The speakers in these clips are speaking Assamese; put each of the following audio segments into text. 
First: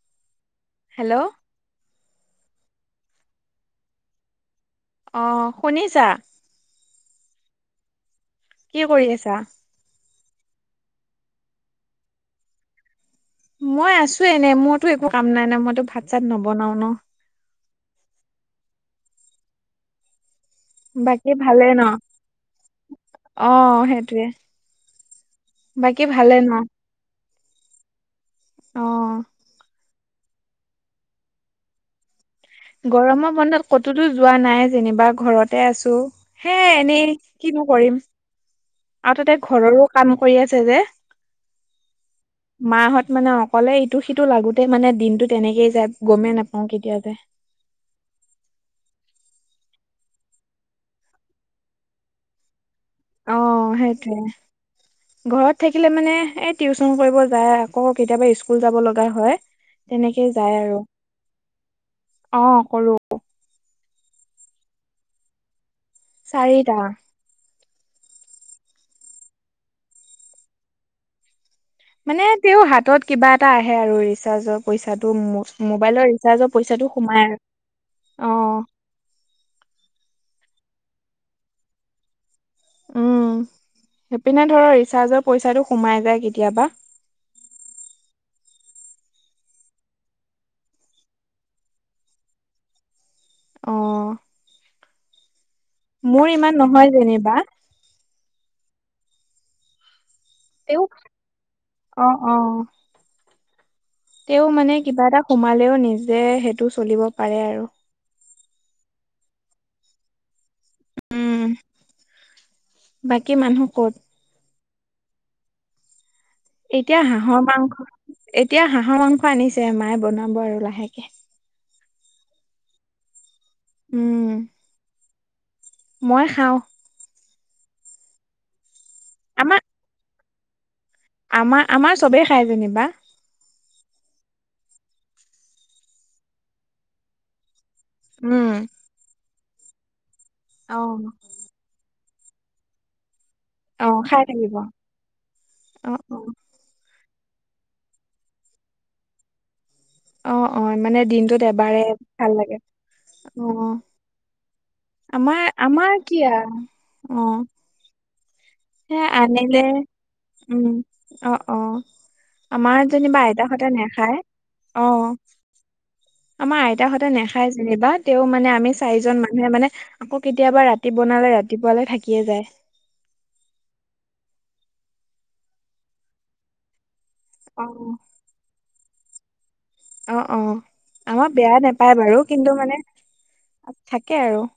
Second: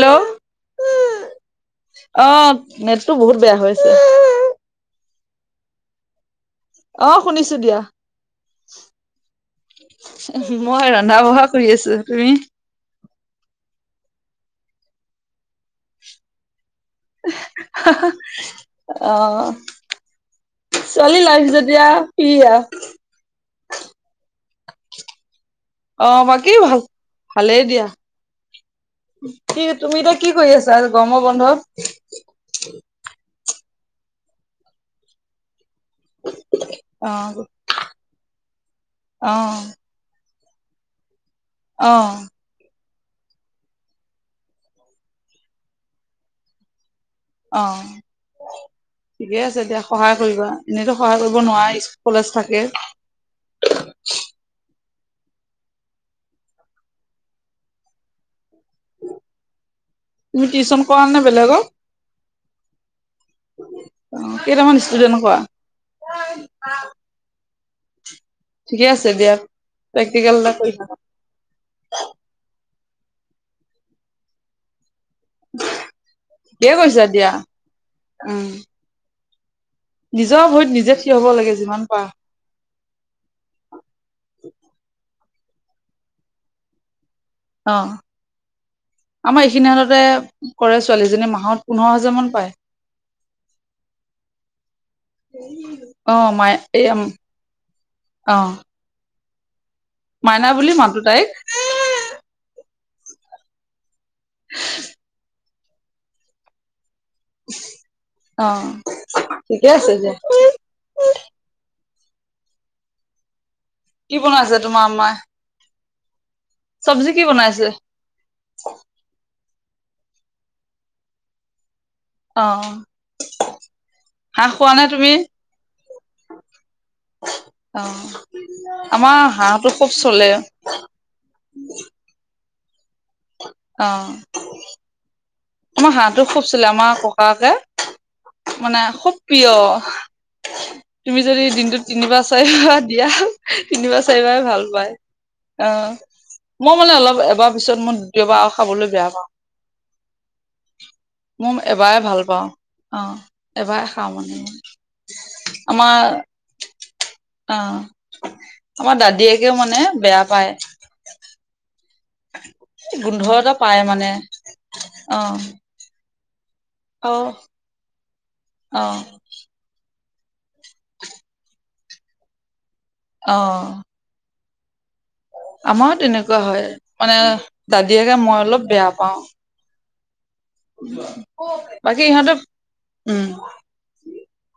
হেল্ল'? হেল্ল'? অ', নেটটো বহুত বেয়া হৈছে। অঁ', শুনিছা? অ', শুনিছো দিয়া। কি কৰি আছা? মই ৰন্ধা বঢ়া কৰি আছো তুমি? মই আছো এনে মোৰতো একো কাম নাই নাই মইতো ভাত চাত নবনাও ন। অ'। ছোৱালী বাকী লাইফ ভালে ন যেতিয়া কিয়া। অ', সেইটোৱে। অ', বাকী ভাল ভালেই দিয়া অ কি তুমি এতিয়া কি কৰি আছা আৰু গম বন্ধ? গৰমৰ বন্ধত ক'তোতো যোৱা নাই যেনিবা ঘৰতে আছো। হে অ এনেই কিনো কৰিম। আৰু অ তাতে ঘৰৰো কাম কৰি আছে যে। অ'। মাহত মানে অকলে ইটো সিটো লাগোতেই মানে দিনটো তেনেকেই যায় গমেই নাপাওঁ কেতিয়া যায়। অ'। ঠিকে আছে দিয়া সহায় কৰিবা এনেইতো সহায় কৰিব নোৱাৰা কলেজ থাকে। অ', সেইটোৱে। ঘৰত থাকিলে মানে এ টিউচন কৰিব যায় আকৌৌ কেতিয়াবা স্কুল যাব লগা হয়। তেনেকে তুমি যায় আৰু টিউচন কৰা নে বেলেগক অ', কৰো। অ', কেইটামান ষ্টুডেন্ট কৰা? চাৰিটা। ঠিকে আছে দিয়া প্ৰেক্টিকেল এটা কৰি মানে তেওঁ হাতত কিবা এটা আহে আৰু ৰিচাৰ্জৰ পইচাটো মোবাইলৰ ৰিচাৰ্জৰ ঠিকে পইচাটো কৈছা সোমাই দিয়া আৰু উম। অ'। নিজৰ ভৰিত নিজে থিয় হব লাগে যিমান পাৰা। উম সেইপিনে ধৰ ৰিচাৰ্জৰ পইচাটো সোমাই যায় কেতিয়াবা। অ'। আমাৰ এইখিনি হততে কৰে ছোৱালীজনী মাহত পোন্ধৰ হাজাৰ মান পায়। অঁ'। অ', ইমান মাইে নহয় এইয়া যেনিবা অ'। মাইনা বুলি তেওঁ মাতো তাইক। অ', অ', তেওঁ মানে কিবা এটা সোমাই পালেও নিজে সেইটো চলিব পাৰে আৰু। অ', ঠিকে আছে যে। উম বাকী মানুহ ক'ত? কি বনাইছে তোমাৰ মাই? এতিয়া হাঁহৰ বনাইছে মাংস এতিয়া হাঁহৰ মাংস আনিছে মায়ে বনাব আৰু লাহেকে। অ'। উম। হাঁহ খোৱা নে তুমি? মই খাওঁ। অ আমাৰ হাঁহটো খুব চলে আমাৰ আমাৰ চবেই খাই যেনিবা অ আমাৰ হাঁহটো খুবছিলে আমাৰ ককাকে উম মানে খুব প্ৰিয় অ তুমি যদি দিনটোত তিনিবাৰ চাৰিবাৰ দিয়া অ', তিনিবাৰ খাই চাৰিবাৰে থাকিব ভাল পায় অ মই মানে অলপ এবাৰ পিছত মই দে এবাৰ খাবলৈ বেয়া পাওঁ অ অ মানে দিনটোত এবাৰে ভাল লাগে অ এবাৰ খাওঁ মানে আমাৰ আমাৰ কি অ অ সে আমাৰ দাদীয়েকে আনিলে মানে বেয়া পায় উম অ অ আমাৰ গোন্ধ যেনিবা এটা আইতাহঁতে পায় মানে নেখায় অ আমাৰ আইতাহঁতে অ নেখাই যেনিবা তেও মানে আমি অ চাৰিজন মান মানে আকৌ কেতিয়াবা ৰাতি বনালে ৰাতিপুৱালৈ থাকিয়ে যায় অ আমাৰো তেনেকুৱা হয় মানে অ দাদীয়েকে মই অলপ বেয়া পাও অ অ আমাৰ বেয়া নাপায় বাকী বাৰু ইহঁতে কিন্তু মানে উম থাকে আৰু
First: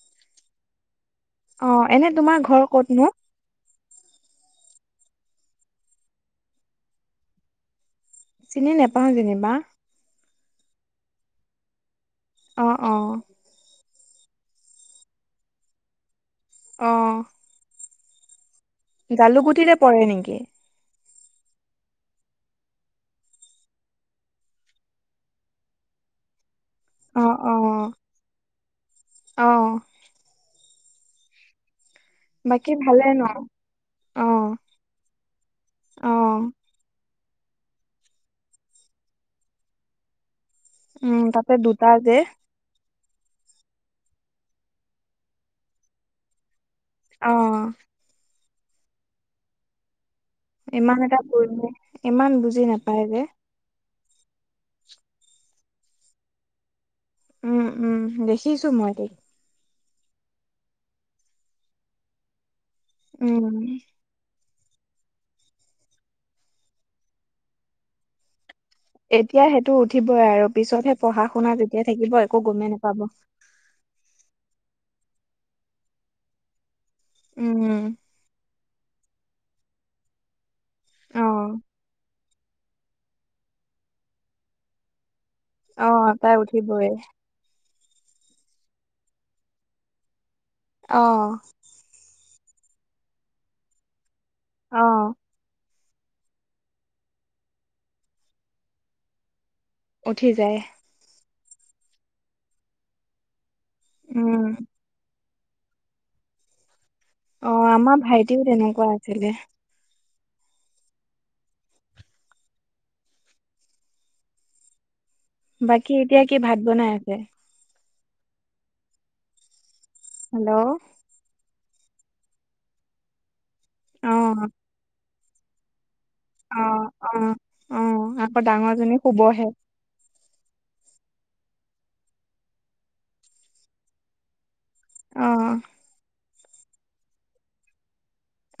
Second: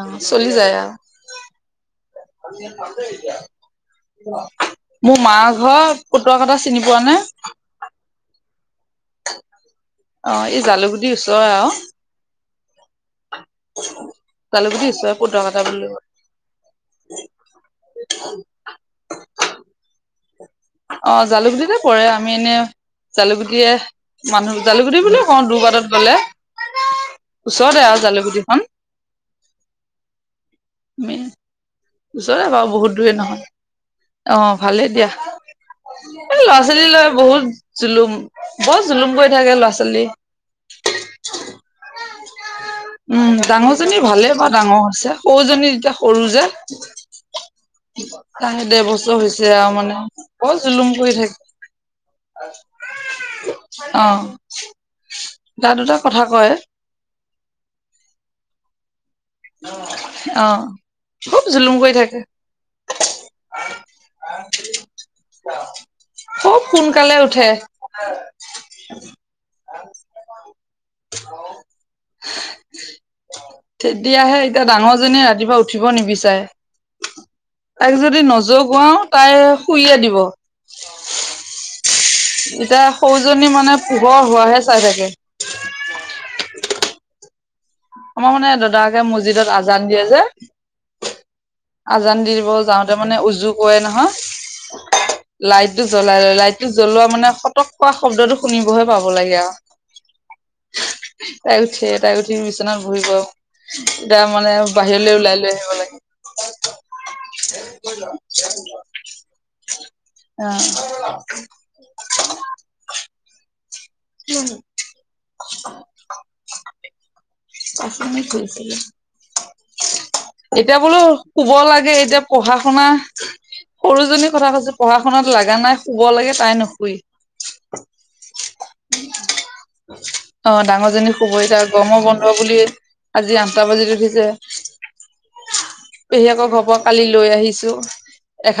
অ চলি যায়া অ এনে তোমাৰ ঘৰ ক'তনো মোৰ মা ঘৰ ফুতুৱ কটা চিনি পোৱা নে চিনি নোপাওঁ যেনিবা অ এই জালুকুিৰ ওচৰ আৰু অ অ জালুক দিছো পো কটা বুলি কল অ অ জালু গুটিৰে পৰে নেকি অ জালুকতে পৰে আমি এনে জালুকুটিয়ে মানুহ জালুকুটি বুলি কওঁ দুৰবাটত গলে অ অ ওচৰতে আৰু অ জালুকুটিখনমি ওচৰে বাৰু বাকী বহুত ভালে দূৰে ন নহয় অ ভালেই দিয়া অ এই লৰা ল'ৰা ছোৱালী লৈ বহুত জুলুম বহত জুলুম কৰি থাকে ল'ৰা ছোৱালী উম তপ দুটা যে উম ডাঙৰ জনী ভালে বা ডাঙৰ আছে সৰুজনী যেতিয়া সৰু যে অ তাহে দেৰ বছৰ হৈছে আৰু মানে বৰ জুলুম ইমান কৰি এটা থাকে কৰিলে ইমান বুজি নাপায় যে অ দা দুটা কথা কয় উম উম দেখিছো মই অ খুব জুলুম কৰি থাকে উম খুব সোনকালে উঠে এতিয়া সেইটো উঠিবই আৰু পিছতহে পঢ়া শুনা তেতিয়া থাকিব একো গমেই নাপাব এতিয়াহে এতিয়া ডাঙৰ জীয়ে ৰাতিপুৱা উঠিব নিবিচাৰে তাইক উম যদি নজগুৱাও তাই শুই দিব অ এতিয়া সৰুজনী মানে পোহৰ হোৱাহে চাই থাকে অ তাই উঠিবয়ে আমাৰ মানে দাদাকে মছজিদত আজান দিয়ে যে অ আজান দি দিব যাওঁতে মানে উজু কৰে নহয় লাইট জ্বলাই জ্বলাই লাইটটো জ্বলোৱা মানে খতক কৰা শব্দটো শুনিবহে পাব লাগে আও উঠি যায়। তাই উঠেই তাই উঠি বিচনাত বহিব। উম তাৰমানে বাহিৰলে ওলাই লৈ আহিব লাগে। অ আমাৰ ভাইটিও তেনেকুৱা আছিলে [unintelligible] অ। [unintelligible] উম। বাকী এতিয়া কি ভাত বনাই আছে? হেল্ল' [unintelligible] এতিয়া বোলো শুব লাগে এতিয়া পঢ়া-শুনা অ সৰুজনীৰ কথা কৈছো পঢ়া-শুনাত লাগা নাই। শুব লাগে তাই অ নুশুই। অ অ আকৌ ডাঙৰজনী শুবহে? অ ডাঙৰজনী শুব এতিয়া গৰমৰ বন্ধ বুলি আজি আঠটা বাজিত উঠিছে। অ। পেহীয়েকৰ ঘৰৰ পৰা কালি লৈ আহিছো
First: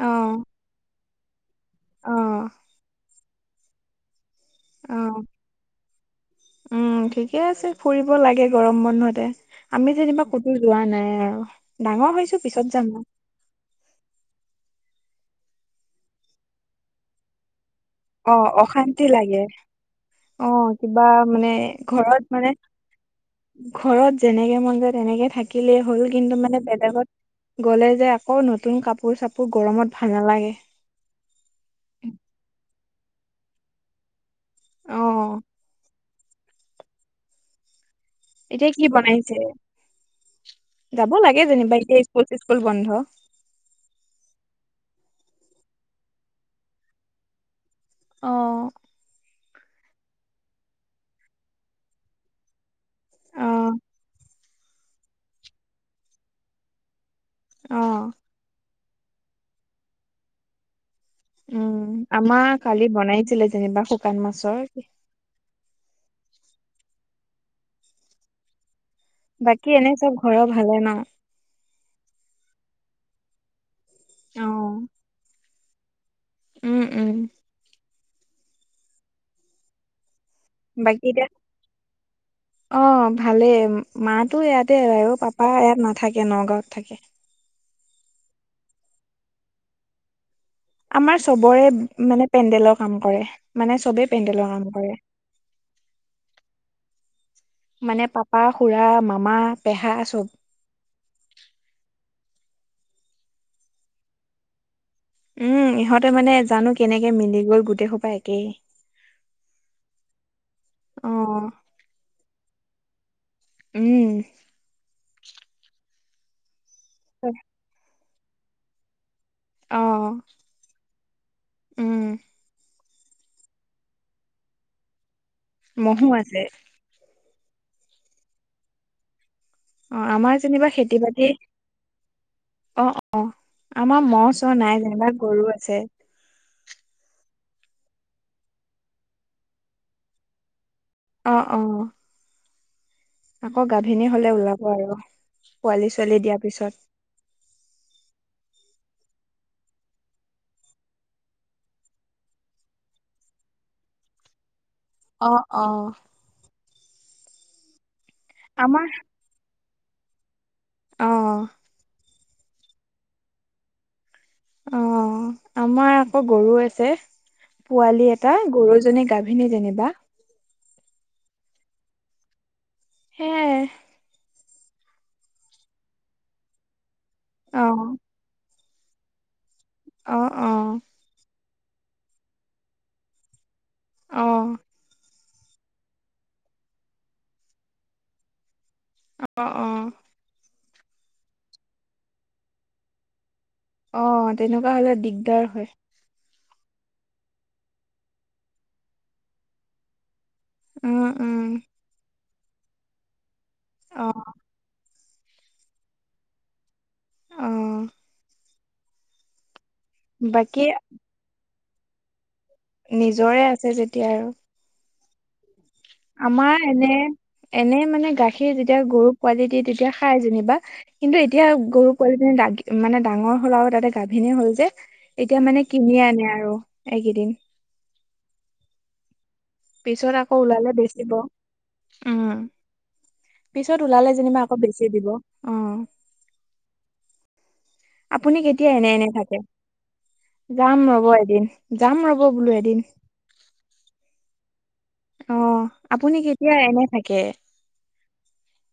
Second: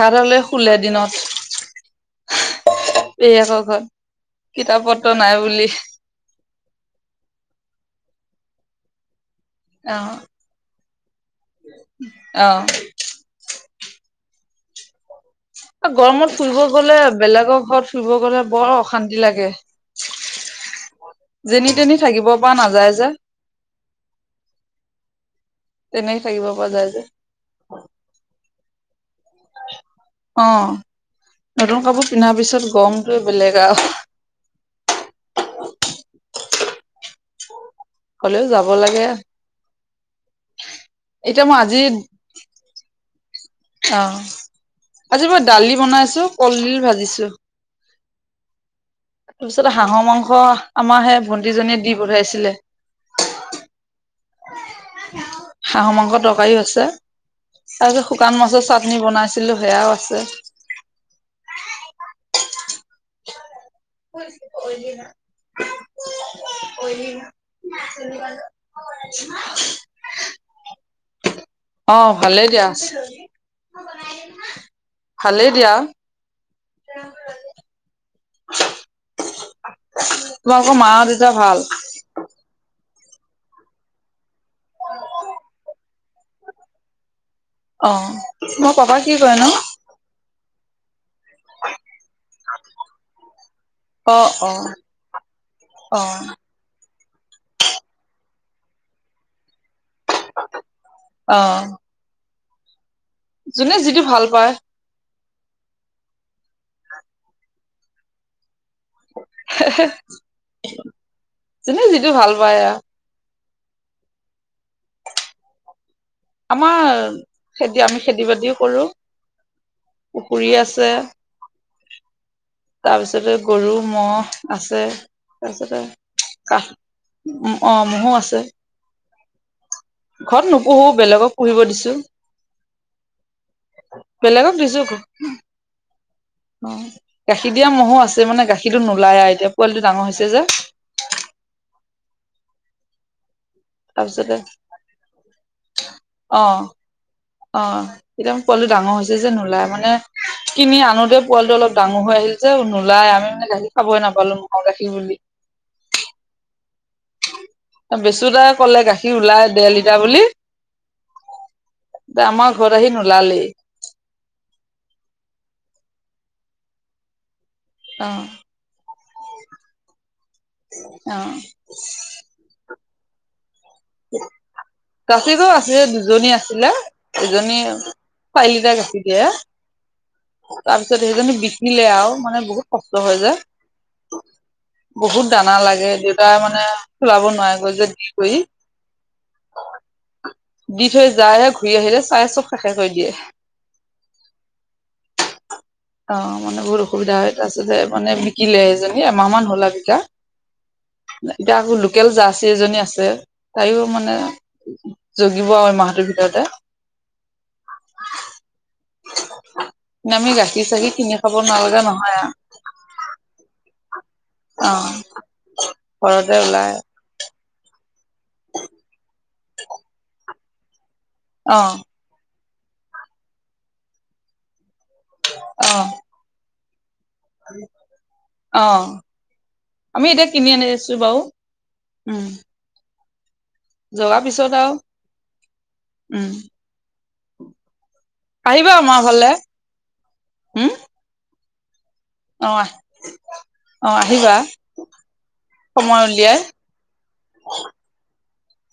অ শুলে দিনত। অ পেহীয়েকৰ ঘৰত অ কিতাপ-পত্ৰ নাই বুলি উম ঠিকেই আছে ফুৰিব লাগে গৰম বন্ধতে আমি অ', যেনিবা ক'তো যোৱা নাই আৰু ডাঙৰ হৈছো অ', পিছত যাম গৰমত ফুৰিব গ'লে বেলেগৰ ঘৰত ফুৰিব অ গ'লে বৰ অশান্তি লাগে। অ কিবা মানে যেনি তেনি ঘৰত থাকিব মানে পৰা নাযায় যে ঘৰত যেনেকে মন যায় তেনেকেই থাকিলেই হ'ল তেনেকে কিন্তু থাকিব মানে পৰা যায় যে বেলেগত গ'লে যে আকৌ নতুন কাপোৰ-চাপোৰ গৰমত ভাল অ নালাগে নতুন কাপোৰ পিন্ধাৰ পিছত গৰমটোয়ে বেলেগ আও। অ। হ'লেও যাব এতিয়া কি লাগে। বনাইছে? যাব লাগে এতিয়া মই যেনিবা আজি এতিয়া স্কুল-চিচস্কুল বন্ধ। অ। আজি মই দালি বনাইছো, কলডিল ভাজিছো। অ তাৰপিছত হাঁহৰ মাংস আমাৰ সেই ভণ্টিজনীয়ে দি পঠাইছিলে। অ হাঁহ মাংসৰ তৰকাৰীও আছে। অ তাৰপিছত শুকান মাছৰ চাটনি বনাইছিলো সেয়াও আছে। উম আমাৰ কালি বনাইছিলে যেনিবা শু [unintelligible] বাকী এনেই চব ঘৰৰ ভালে ন? অ ভালেই দিয়া। অ। ভালেই দিয়া। উম উম। তোমালোকৰ মা বাকী আৰু এতিয়া দেউতাৰ ভাল? [inaudible] অ ভালেই মা টো ইয়াতে আৰু পাপা ইয়াত নাথাকে নগাঁৱত থাকে। অ তোমাৰ পাপাই কি কৰে নো? আমাৰ চবৰে মানে পেণ্ডেলৰ কাম কৰে মানে চবেই অ অ পেণ্ডেলৰ কাম কৰে। অ। মানে পাপা, খুৰা, মামা, পেহা চব। অ। যোনে যিটো ভাল পায়। উম ইহঁতে মানে জানো কেনেকে মিলি গ'ল গোটেইসোপা একেই। [unintelligible] অ যোনে যিটো ভাল পায় আও। উম। আমাৰ [inaudible] খেতি আমি খেতি বাতিও কৰোঁ। অ', উম। তাৰপিছতে গৰু ম'হ আছে তাৰপিছতে ম'হো আছে কাঠ অ', ম'হো আছে। অ আমাৰ ঘৰত যেনিবা নুপুহো খেতি বাতি বেলেগক পুহিব দিছোঁ। অ', অ', আমাৰ ম'হ চ'হ দিছো নাই ঘৰত যেনিবা গৰু আছে। অ', গাখীৰ দিয়া ম'হো আছে মানে গাখীৰটো নোলাই আৰু এতিয়া পোৱালিটো ডাঙৰ হৈছে যে। অ', অ'। আকৌ গাভিনী হ'লে তাৰপিছতে ওলাব আৰু পোৱালি ছোৱালী দিয়াৰ অ পিছত। অ', এতিয়া মোৰ পোৱালিটো ডাঙৰ হৈছে যে নোলাই মানে কিনি আনোতে পোৱালটো অলপ ডাঙৰ হৈ আহিল যে নোলাই আমি মানে গাখীৰ খাবই নাপালোঁ, ম'হৰ গাখীৰ বুলি। অ', অ'। বেচু দাই ক'লে আমাৰ গাখীৰ ওলাই ডেৰ লিটাৰ বুলি। অ'। এতিয়া আমাৰ ঘৰত আহি নোলালেই। অ', আমাৰ আকৌ গৰু আছে, অ পোৱালী এটা গৰুজনী গা গাভিনী যেনিবা। অ'। সেইয়াই। [inaudible] [unintelligible] আছিলে দুজনী আছিলে এজনী অ চাৰিলিটাৰ গাখীৰ দিয়ে। অ', অ'। তাৰপিছত সেইজনী বিকিলে আৰু মানে বহুত কষ্ট হয়, যে অ বহুত দানা লাগে দেউতাই মানে চলাব নোৱাৰিব যে দি কৰি। [unintelligible] অ'। দি থৈ যায় হে ঘূৰি আহিলে চাই চব শেষে কৰি দিয়ে। অ', তেনেকুৱা হ'লে দিগদাৰ হয়। অ', মানে বহুত অসুবিধা হয়, তাৰপিছতে মানে বিকিলে সেইজনী এমাহ মান হ'ল আৰু বিকা। উম উম এতিয়া আকৌ লোকেল জাৰ্চি এজনী আছে, তাইও অ মানে জগিব আৰু এই মাহটোৰ ভিতৰতে। অ আমি বাকী গাখীৰ চাখীৰককিনি খাব না লাগা নহয় আৰু। নিজৰে আছে যেতিয়া আৰু। অ'। ঘৰতে আমাৰ ওলাই এনে, এনে মানে গাখীৰ যেতিয়া গৰুক পোৱালি দিয়ে তেতিয়া খাই যেনিবা কিন্তু এতিয়া অ গৰু পোৱালিজনী মানে ডাঙৰ হ'ল আৰু তাতে গাভিনী হ'ল যে এতিয়া মানে অ কিনি আনে আৰু এইকেইদিন। অ'। আমি পিছত এতিয়া আকৌ কিনি ওলালে আনিছো বেচিব বাৰু উম। পিছত ওলালে জগাৰ যেনিবা পিছত আকৌ আৰু বেচি দিব উম। উম আপুনি কেতিয়া আহিবা এনে, আমাৰ এনে ঘৰলে থাকে? উম যাম ৰ'ব এদিন। যাম ৰ'ব। বোলো অ', আহ, এদিন অ', আহিবা। অ সময় আপুনি উলিয়াই। কেতিয়া এনে থাকে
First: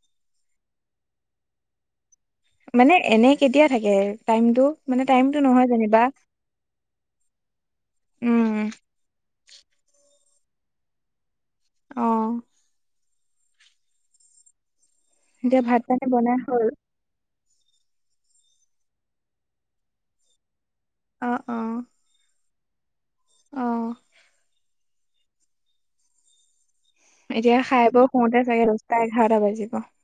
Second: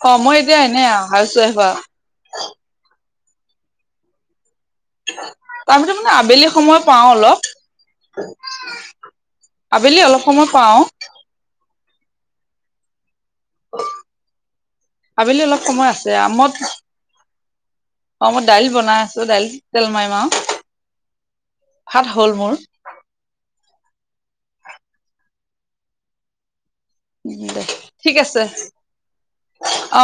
অ', মই এতিয়া এনে হাউচ ৱাইফ আৰু। মানে এনে কেতিয়া থাকে টাইমটো? মানে টাইমটো নহয় টাইমটো যেনিবা মানে আবেলি সময় পাওঁ অলপ। উম আবেলি অলপ সময় পাওঁ। অ'। আবেলি অলপ এতিয়া ভাত সময় পানী আছে আ, বনাই মত হ'ল অ', মই দাইল বনাই আছোঁ দাইল তেল মাৰিম আও। অ অ ভাত হ'ল মোৰ অঁ উ এতিয়া দে খাই বৈ ঠিক শুওঁতে আছে চাগে দহটা এঘাৰটা বাজিব অ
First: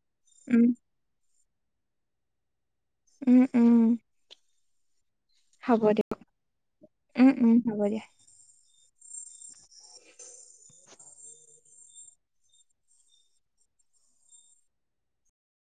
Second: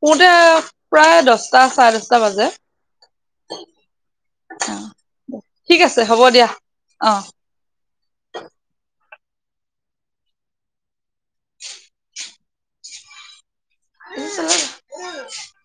কোনতে উম প্ৰায় দশটা চাৰে দশটা বাজে উম উম অ ঠিক আছে, হ'ব দিয়া। অ, উম উম হ'ব দিয়া। ছিল [unintelligible]